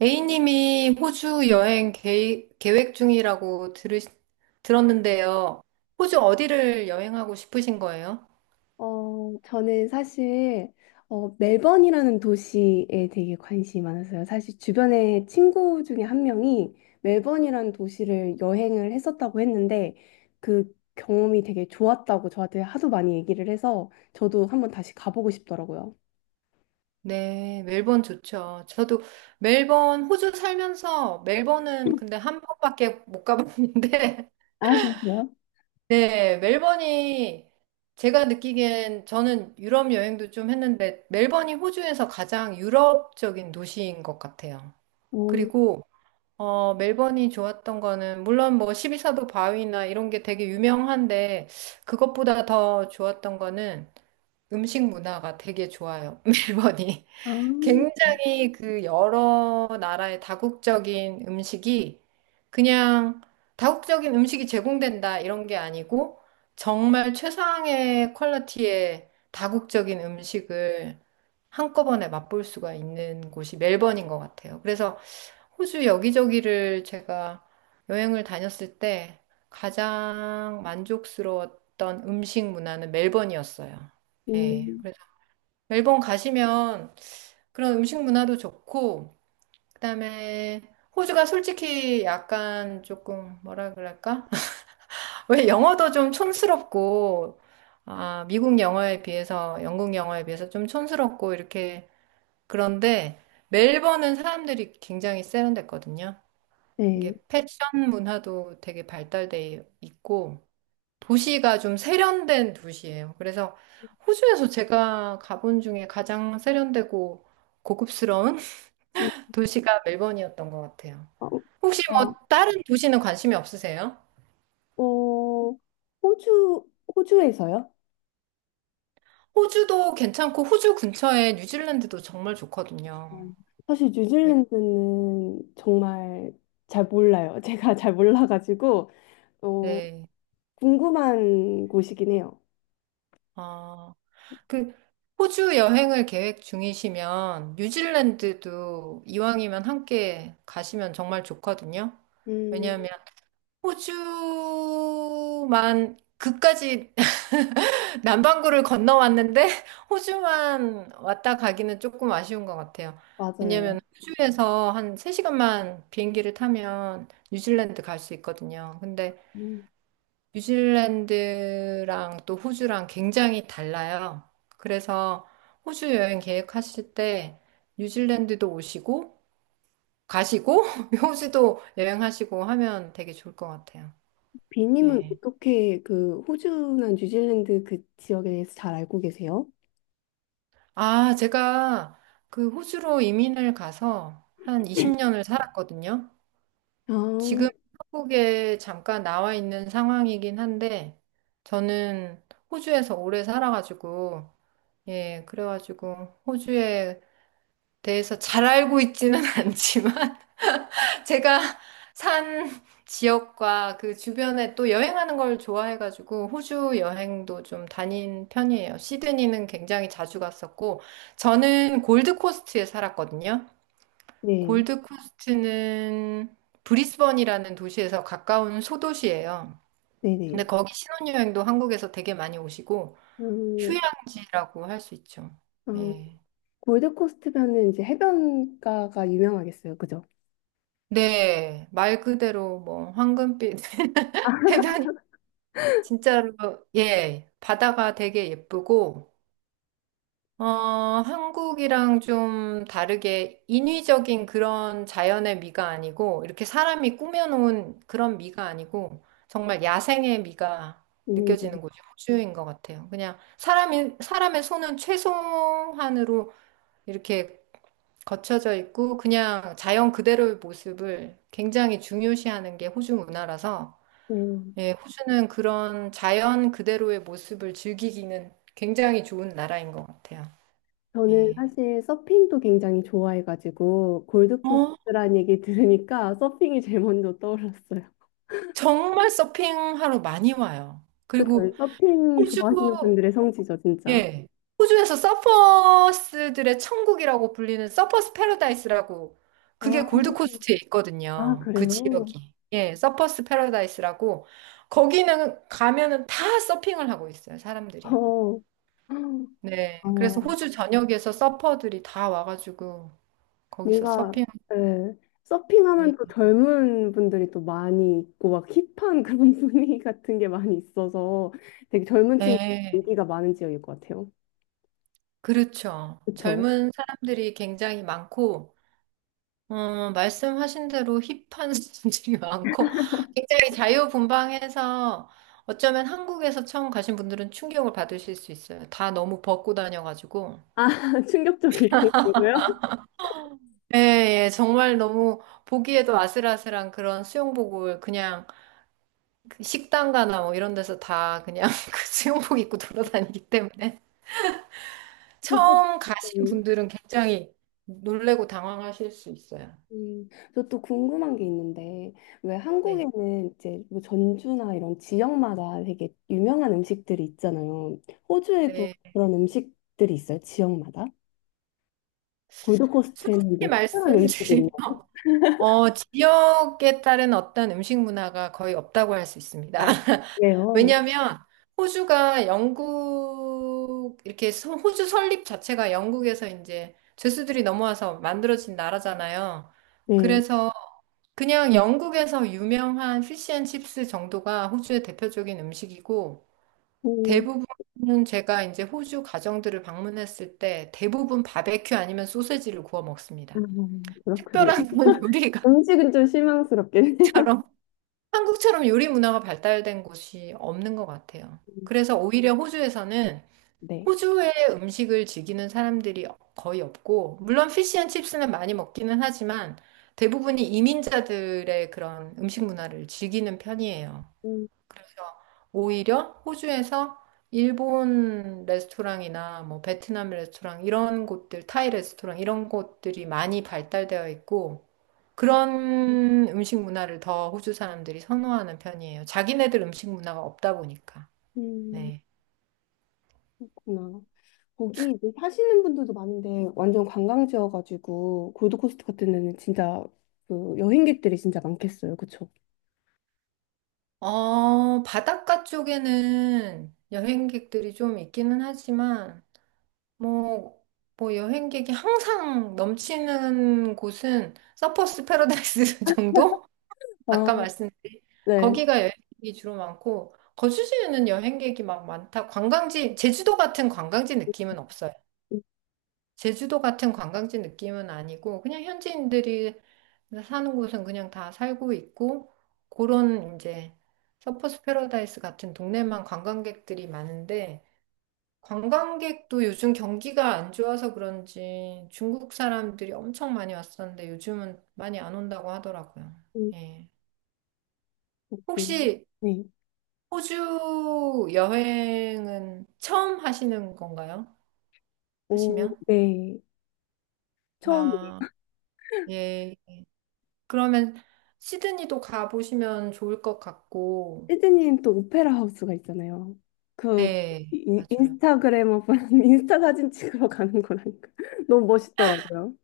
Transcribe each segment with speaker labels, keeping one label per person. Speaker 1: A님이 호주 여행 계획 중이라고 들었는데요. 호주 어디를 여행하고 싶으신 거예요?
Speaker 2: 저는 사실 멜번이라는 도시에 되게 관심이 많았어요. 사실 주변에 친구 중에 한 명이 멜번이라는 도시를 여행을 했었다고 했는데 그 경험이 되게 좋았다고 저한테 하도 많이 얘기를 해서 저도 한번 다시 가보고 싶더라고요.
Speaker 1: 네, 멜번 좋죠. 저도 멜번, 호주 살면서 멜번은 근데 한 번밖에 못 가봤는데,
Speaker 2: 아, 그러세요?
Speaker 1: 네, 멜번이 제가 느끼기엔 저는 유럽 여행도 좀 했는데, 멜번이 호주에서 가장 유럽적인 도시인 것 같아요.
Speaker 2: 어,
Speaker 1: 그리고 어, 멜번이 좋았던 거는, 물론 뭐 십이 사도 바위나 이런 게 되게 유명한데, 그것보다 더 좋았던 거는 음식 문화가 되게 좋아요, 멜번이.
Speaker 2: 아,
Speaker 1: 굉장히 그 여러 나라의 다국적인 음식이 그냥 다국적인 음식이 제공된다 이런 게 아니고, 정말 최상의 퀄리티의 다국적인 음식을 한꺼번에 맛볼 수가 있는 곳이 멜번인 것 같아요. 그래서 호주 여기저기를 제가 여행을 다녔을 때 가장 만족스러웠던 음식 문화는 멜번이었어요. 예.
Speaker 2: 음,
Speaker 1: 그래서 멜번 가시면 그런 음식 문화도 좋고, 그다음에 호주가 솔직히 약간 조금 뭐라 그럴까? 왜 영어도 좀 촌스럽고, 아, 미국 영어에 비해서, 영국 영어에 비해서 좀 촌스럽고, 이렇게. 그런데 멜번은 사람들이 굉장히 세련됐거든요.
Speaker 2: 네.
Speaker 1: 이게 패션 문화도 되게 발달돼 있고 도시가 좀 세련된 도시예요. 그래서 호주에서 제가 가본 중에 가장 세련되고 고급스러운 도시가 멜번이었던 것 같아요.
Speaker 2: 어,
Speaker 1: 혹시 뭐
Speaker 2: 어,
Speaker 1: 다른 도시는 관심이 없으세요?
Speaker 2: 어, 호주, 호주에서요?
Speaker 1: 호주도 괜찮고 호주 근처에 뉴질랜드도 정말
Speaker 2: 어,
Speaker 1: 좋거든요.
Speaker 2: 사실
Speaker 1: 네.
Speaker 2: 뉴질랜드는 정말 잘 몰라요. 제가 잘 몰라가지고 어,
Speaker 1: 네.
Speaker 2: 궁금한 곳이긴 해요.
Speaker 1: 아, 그 호주 여행을 계획 중이시면 뉴질랜드도 이왕이면 함께 가시면 정말 좋거든요.
Speaker 2: 음,
Speaker 1: 왜냐하면 호주만 그까지 남반구를 건너왔는데 호주만 왔다 가기는 조금 아쉬운 것 같아요.
Speaker 2: 맞아요.
Speaker 1: 왜냐하면 호주에서 한 3시간만 비행기를 타면 뉴질랜드 갈 수 있거든요. 근데
Speaker 2: 음.
Speaker 1: 뉴질랜드랑 또 호주랑 굉장히 달라요. 그래서 호주 여행 계획하실 때 뉴질랜드도 오시고 가시고 호주도 여행하시고 하면 되게 좋을 것 같아요.
Speaker 2: 비님은
Speaker 1: 예.
Speaker 2: 어떻게 그 호주나 뉴질랜드 그 지역에 대해서 잘 알고 계세요?
Speaker 1: 아, 제가 그 호주로 이민을 가서 한 20년을 살았거든요.
Speaker 2: 아,
Speaker 1: 지금 한국에 잠깐 나와 있는 상황이긴 한데 저는 호주에서 오래 살아가지고 예, 그래가지고 호주에 대해서 잘 알고 있지는 않지만 제가 산 지역과 그 주변에 또 여행하는 걸 좋아해가지고 호주 여행도 좀 다닌 편이에요. 시드니는 굉장히 자주 갔었고 저는 골드코스트에 살았거든요.
Speaker 2: 네,
Speaker 1: 골드코스트는 브리스번이라는 도시에서 가까운 소도시예요.
Speaker 2: 네네.
Speaker 1: 근데 거기 신혼여행도 한국에서 되게 많이 오시고
Speaker 2: 음,
Speaker 1: 휴양지라고 할 수 있죠.
Speaker 2: 어,
Speaker 1: 예.
Speaker 2: 골드코스트면은 이제 해변가가 유명하겠어요, 그죠?
Speaker 1: 네, 말 그대로 뭐 황금빛 해변이 진짜로 예, 바다가 되게 예쁘고 어, 한국이랑 좀 다르게 인위적인 그런 자연의 미가 아니고 이렇게 사람이 꾸며놓은 그런 미가 아니고 정말 야생의 미가
Speaker 2: 음,
Speaker 1: 느껴지는 곳이 호주인 것 같아요. 그냥 사람이 사람의 손은 최소한으로 이렇게 거쳐져 있고 그냥 자연 그대로의 모습을 굉장히 중요시하는 게 호주 문화라서
Speaker 2: 네.
Speaker 1: 예, 호주는 그런 자연 그대로의 모습을 즐기기는 굉장히 좋은 나라인 것 같아요.
Speaker 2: 저는
Speaker 1: 예.
Speaker 2: 사실 서핑도 굉장히 좋아해가지고
Speaker 1: 어,
Speaker 2: 골드코스트란 얘기 들으니까 서핑이 제일 먼저 떠올랐어요.
Speaker 1: 정말 서핑하러 많이 와요.
Speaker 2: 그쵸?
Speaker 1: 그리고
Speaker 2: 서핑
Speaker 1: 호주
Speaker 2: 좋아하시는 분들의 성지죠, 진짜.
Speaker 1: 예. 호주에서 서퍼스들의 천국이라고 불리는 서퍼스 패러다이스라고
Speaker 2: 아,
Speaker 1: 그게 골드코스트에
Speaker 2: 아
Speaker 1: 있거든요. 그
Speaker 2: 그래요?
Speaker 1: 지역이. 예, 서퍼스 패러다이스라고 거기는 가면은 다 서핑을 하고 있어요, 사람들이.
Speaker 2: 어,
Speaker 1: 네.
Speaker 2: 아,
Speaker 1: 그래서 호주 전역에서 서퍼들이 다 와가지고 거기서
Speaker 2: 뭔가
Speaker 1: 서핑.
Speaker 2: 예,
Speaker 1: 네.
Speaker 2: 서핑하면 또 젊은 분들이 또 많이 있고 막 힙한 그런 분위기 같은 게 많이 있어서 되게 젊은 친구
Speaker 1: 네.
Speaker 2: 인기가 많은 지역일 것 같아요.
Speaker 1: 그렇죠.
Speaker 2: 그쵸?
Speaker 1: 젊은 사람들이 굉장히 많고 어, 말씀하신 대로 힙한 사람들이 많고 굉장히 자유분방해서 어쩌면 한국에서 처음 가신 분들은 충격을 받으실 수 있어요. 다 너무 벗고 다녀가지고.
Speaker 2: 아, 충격적일
Speaker 1: 예, 예, 정말 너무 보기에도 아슬아슬한 그런 수영복을 그냥 그 식당 가나 뭐 이런 데서 다 그냥 그 수영복 입고 돌아다니기 때문에 처음 가신
Speaker 2: 정도로요?
Speaker 1: 분들은 굉장히 놀래고 당황하실 수 있어요.
Speaker 2: 음, 저 또 궁금한 게 있는데, 왜
Speaker 1: 네.
Speaker 2: 한국에는 이제 뭐 전주나 이런 지역마다 되게 유명한 음식들이 있잖아요. 호주에도
Speaker 1: 네.
Speaker 2: 그런 음식들이 있어요, 지역마다? 골드코스트에는
Speaker 1: 솔직히
Speaker 2: 뭐 특별한 음식이
Speaker 1: 말씀드리면
Speaker 2: 있나?
Speaker 1: 어, 지역에 따른 어떤 음식 문화가 거의 없다고 할 수 있습니다.
Speaker 2: 아, 그래요?
Speaker 1: 왜냐하면 호주가 영국, 이렇게 호주 설립 자체가 영국에서 이제 죄수들이 넘어와서 만들어진 나라잖아요.
Speaker 2: 네.
Speaker 1: 그래서 그냥 영국에서 유명한 피시앤칩스 정도가 호주의 대표적인 음식이고
Speaker 2: 음,
Speaker 1: 대부분은 제가 이제 호주 가정들을 방문했을 때 대부분 바베큐 아니면 소세지를 구워
Speaker 2: 아,
Speaker 1: 먹습니다.
Speaker 2: 그렇군요.
Speaker 1: 특별한 건 요리가처럼
Speaker 2: 음식은 좀 실망스럽긴 해요.
Speaker 1: 한국처럼 요리 문화가 발달된 곳이 없는 것 같아요. 그래서 오히려 호주에서는
Speaker 2: 네.
Speaker 1: 호주의 음식을 즐기는 사람들이 거의 없고, 물론 피시앤칩스는 많이 먹기는 하지만 대부분이 이민자들의 그런 음식 문화를 즐기는 편이에요.
Speaker 2: 음,
Speaker 1: 그래서 오히려 호주에서 일본 레스토랑이나 뭐 베트남 레스토랑 이런 곳들, 타이 레스토랑 이런 곳들이 많이 발달되어 있고, 그런 음식 문화를 더 호주 사람들이 선호하는 편이에요. 자기네들 음식 문화가 없다 보니까.
Speaker 2: 음,
Speaker 1: 네.
Speaker 2: 그렇구나. 거기 이제 사시는 분들도 많은데 완전 관광지여가지고 골드코스트 같은 데는 진짜 그 여행객들이 진짜 많겠어요. 그쵸?
Speaker 1: 어, 바닷가 쪽에는 여행객들이 좀 있기는 하지만, 뭐, 뭐 여행객이 항상 넘치는 곳은 서퍼스 패러다이스 정도?
Speaker 2: 아,
Speaker 1: 아까 말씀드린
Speaker 2: 네.
Speaker 1: 거기가 여행객이 주로 많고, 거주지는 여행객이 막 많다. 관광지, 제주도 같은 관광지 느낌은 없어요.
Speaker 2: 음,
Speaker 1: 제주도 같은 관광지 느낌은 아니고 그냥 현지인들이 사는 곳은 그냥 다 살고 있고 그런 이제 서퍼스 패러다이스 같은 동네만 관광객들이 많은데 관광객도 요즘 경기가 안 좋아서 그런지 중국 사람들이 엄청 많이 왔었는데 요즘은 많이 안 온다고 하더라고요.
Speaker 2: 음,
Speaker 1: 예.
Speaker 2: 음.
Speaker 1: 혹시
Speaker 2: 네.
Speaker 1: 호주 여행은 처음 하시는 건가요?
Speaker 2: 오,
Speaker 1: 하시면?
Speaker 2: 네. 처음에.
Speaker 1: 아, 예, 그러면 시드니도 가보시면 좋을 것 같고,
Speaker 2: 시드니엔 또 오페라 하우스가 있잖아요. 그
Speaker 1: 네, 맞아요.
Speaker 2: 인스타그래머 분 인스타 사진 찍으러 가는 거라니까 너무 멋있더라고요.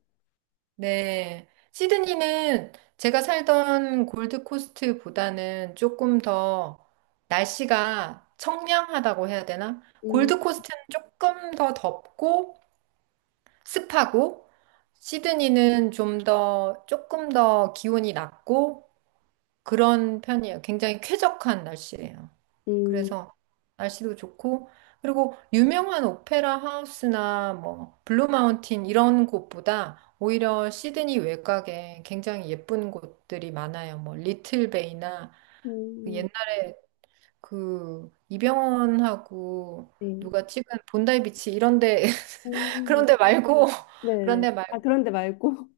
Speaker 1: 네. 시드니는 제가 살던 골드코스트보다는 조금 더 날씨가 청량하다고 해야 되나?
Speaker 2: 음,
Speaker 1: 골드코스트는 조금 더 덥고 습하고, 시드니는 좀 더, 조금 더 기온이 낮고, 그런 편이에요. 굉장히 쾌적한 날씨예요.
Speaker 2: 음,
Speaker 1: 그래서 날씨도 좋고 그리고 유명한 오페라 하우스나 뭐 블루 마운틴 이런 곳보다 오히려 시드니 외곽에 굉장히 예쁜 곳들이 많아요. 뭐 리틀 베이나 그
Speaker 2: 음,
Speaker 1: 옛날에 그 이병헌하고
Speaker 2: 네.
Speaker 1: 누가 찍은 본다이 비치 이런 데 그런
Speaker 2: 음,
Speaker 1: 데 말고 그런
Speaker 2: 네네.
Speaker 1: 데
Speaker 2: 아, 그런데 말고.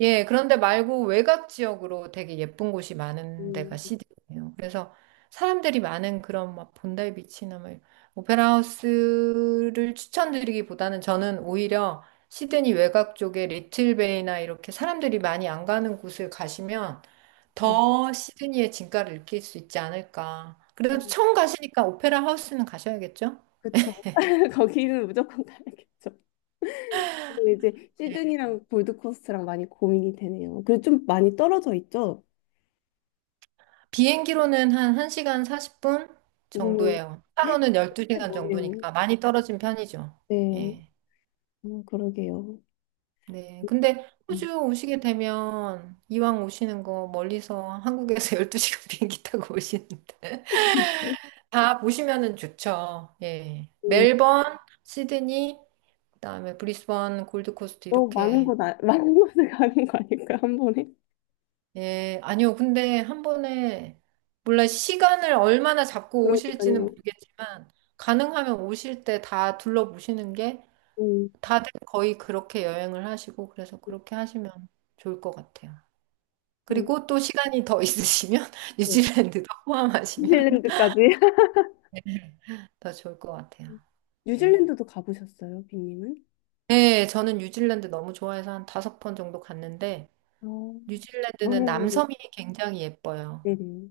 Speaker 1: 예, 그런데 말고 외곽 지역으로 되게 예쁜 곳이 많은 데가
Speaker 2: 음,
Speaker 1: 시드니예요. 그래서 사람들이 많은 그런 막 본다이 비치나 막 오페라 하우스를 추천드리기보다는 저는 오히려 시드니 외곽 쪽에 리틀베이나 이렇게 사람들이 많이 안 가는 곳을 가시면
Speaker 2: 네.
Speaker 1: 더 시드니의 진가를 느낄 수 있지 않을까. 그래도 처음 가시니까 오페라 하우스는 가셔야겠죠?
Speaker 2: 그쵸. 거기는 무조건 가야겠죠. 근데 이제
Speaker 1: 예.
Speaker 2: 시드니랑 골드코스트랑 많이 고민이 되네요. 그리고 좀 많이 떨어져 있죠?
Speaker 1: 비행기로는 한 1시간 40분
Speaker 2: 음,
Speaker 1: 정도예요. 차로는 12시간
Speaker 2: 뭐네요.
Speaker 1: 정도니까 많이 떨어진 편이죠.
Speaker 2: 네,
Speaker 1: 예.
Speaker 2: 그러게요.
Speaker 1: 네. 근데
Speaker 2: 음,
Speaker 1: 호주 오시게 되면 이왕 오시는 거 멀리서 한국에서 12시간 비행기 타고 오시는데 다 보시면은 좋죠. 예. 멜번, 시드니, 그다음에 브리스번, 골드코스트
Speaker 2: 너무 많은
Speaker 1: 이렇게
Speaker 2: 곳, 아- 많은 곳을 가는 거 아닐까, 한 번에?
Speaker 1: 예, 아니요. 근데 한 번에, 몰라, 시간을 얼마나 잡고 오실지는
Speaker 2: 그러니까요.
Speaker 1: 모르겠지만, 가능하면 오실 때 다 둘러보시는 게,
Speaker 2: 음,
Speaker 1: 다들 거의 그렇게 여행을 하시고, 그래서 그렇게 하시면 좋을 것 같아요.
Speaker 2: 음,
Speaker 1: 그리고 또 시간이 더 있으시면,
Speaker 2: 네.
Speaker 1: 뉴질랜드도 포함하시면
Speaker 2: 뉴질랜드까지.
Speaker 1: 더 좋을 것 같아요. 예.
Speaker 2: 뉴질랜드도 가보셨어요, 빈님은?
Speaker 1: 네, 저는 뉴질랜드 너무 좋아해서 한 다섯 번 정도 갔는데,
Speaker 2: 아,
Speaker 1: 뉴질랜드는
Speaker 2: 여행으로.
Speaker 1: 남섬이 굉장히 예뻐요.
Speaker 2: 네네.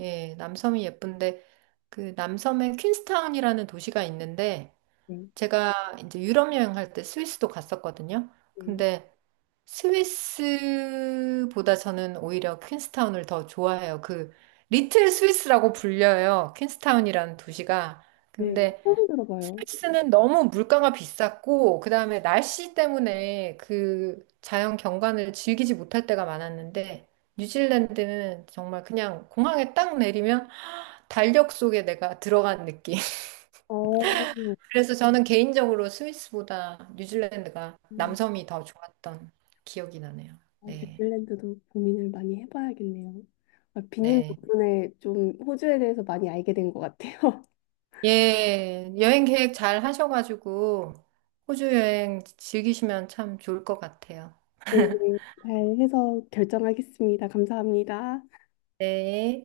Speaker 1: 예, 남섬이 예쁜데 그 남섬에 퀸스타운이라는 도시가 있는데
Speaker 2: 네,
Speaker 1: 제가 이제 유럽 여행할 때 스위스도 갔었거든요.
Speaker 2: 네.
Speaker 1: 근데 스위스보다 저는 오히려 퀸스타운을 더 좋아해요. 그 리틀 스위스라고 불려요. 퀸스타운이라는 도시가.
Speaker 2: 네,
Speaker 1: 근데
Speaker 2: 처음 들어봐요.
Speaker 1: 스위스는 너무 물가가 비쌌고 그다음에 날씨 때문에 그 자연 경관을 즐기지 못할 때가 많았는데 뉴질랜드는 정말 그냥 공항에 딱 내리면 달력 속에 내가 들어간 느낌.
Speaker 2: 어,
Speaker 1: 그래서 저는 개인적으로 스위스보다 뉴질랜드가 남섬이 더 좋았던 기억이 나네요. 네.
Speaker 2: 뉴질랜드도 고민을 많이 해봐야겠네요. 아, 빈님
Speaker 1: 네.
Speaker 2: 덕분에 좀 호주에 대해서 많이 알게 된 것 같아요.
Speaker 1: 예. 여행 계획 잘 하셔가지고 호주 여행 즐기시면 참 좋을 것 같아요.
Speaker 2: 네, 잘 해서 결정하겠습니다. 감사합니다.
Speaker 1: 네.